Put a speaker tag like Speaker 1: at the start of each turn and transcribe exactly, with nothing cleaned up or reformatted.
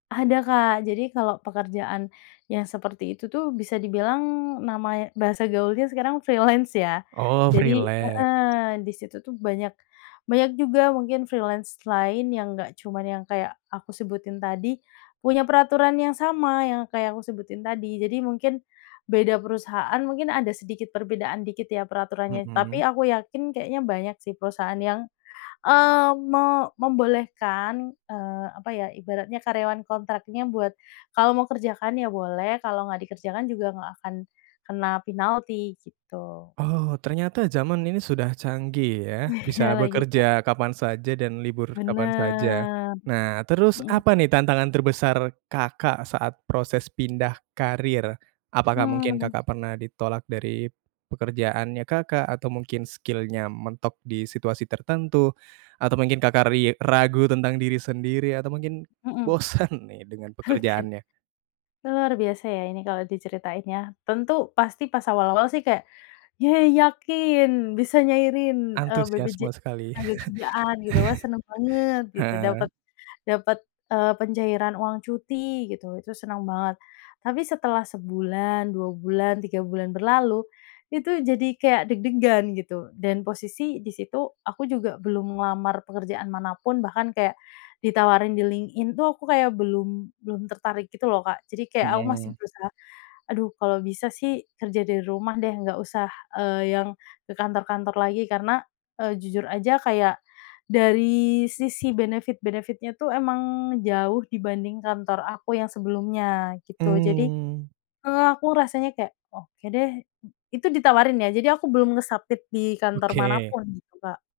Speaker 1: Ada Kak, jadi kalau pekerjaan yang seperti itu tuh, bisa dibilang, nama y bahasa gaulnya sekarang freelance, ya.
Speaker 2: Oh,
Speaker 1: Jadi
Speaker 2: freelance.
Speaker 1: heeh, di situ tuh banyak banyak juga, mungkin, freelance lain yang nggak cuman yang kayak aku sebutin tadi, punya peraturan yang sama, yang kayak aku sebutin tadi. Jadi, mungkin beda perusahaan, mungkin ada sedikit perbedaan dikit, ya, peraturannya. Tapi,
Speaker 2: Mhm.
Speaker 1: aku yakin, kayaknya banyak sih, perusahaan yang, eee, me membolehkan, eee, apa ya, ibaratnya karyawan kontraknya buat kalau mau kerjakan, ya boleh, kalau nggak dikerjakan juga, nggak akan kena pinalti, gitu.
Speaker 2: Oh, ternyata jaman ini sudah canggih, ya.
Speaker 1: Iya
Speaker 2: Bisa
Speaker 1: lagi, Kak.
Speaker 2: bekerja kapan saja dan libur kapan saja.
Speaker 1: Bener.
Speaker 2: Nah, terus,
Speaker 1: Mhm.
Speaker 2: apa nih, tantangan terbesar Kakak saat proses pindah karier? Apakah mungkin
Speaker 1: Mmm.
Speaker 2: Kakak pernah ditolak dari pekerjaannya Kakak, atau mungkin skill-nya mentok di situasi tertentu, atau mungkin Kakak ri ragu tentang diri sendiri, atau mungkin
Speaker 1: Mhm.
Speaker 2: bosan nih, dengan
Speaker 1: Oke.
Speaker 2: pekerjaannya?
Speaker 1: Luar biasa ya, ini kalau diceritain, ya. Tentu, pasti pas awal-awal sih, kayak, "Yayy, yakin bisa nyairin, eee, BPJ
Speaker 2: Antusiasme sekali.
Speaker 1: tenagakerjaan," gitu. "Wah, seneng banget," gitu,
Speaker 2: Heeh.
Speaker 1: "dapet, dapet, eee, pencairan uang cuti," gitu, itu senang banget. Tapi setelah sebulan, dua bulan, tiga bulan berlalu, itu jadi kayak deg-degan, gitu. Dan posisi, di situ, aku juga belum ngelamar pekerjaan mana pun, bahkan kayak ditawarin di LinkedIn tuh aku kayak belum, belum tertarik gitu, lo, Kak. Jadi, kayak aku masih
Speaker 2: Mhm.
Speaker 1: berusaha, "Aduh, kalau bisa sih, kerja dari rumah, deh. Nggak usah, eee, yang ke kantor-kantor lagi." Karena, eee, jujur aja, kayak dari sisi benefit-benefit-nya tuh, emang jauh dibanding kantor aku yang sebelumnya, gitu. Jadi,
Speaker 2: Mmm.
Speaker 1: eee, aku rasanya kayak, "Oke, deh." Itu ditawarin, ya, jadi aku belum nge-submit di kantor mana
Speaker 2: Oke.
Speaker 1: pun, gitu, Kak.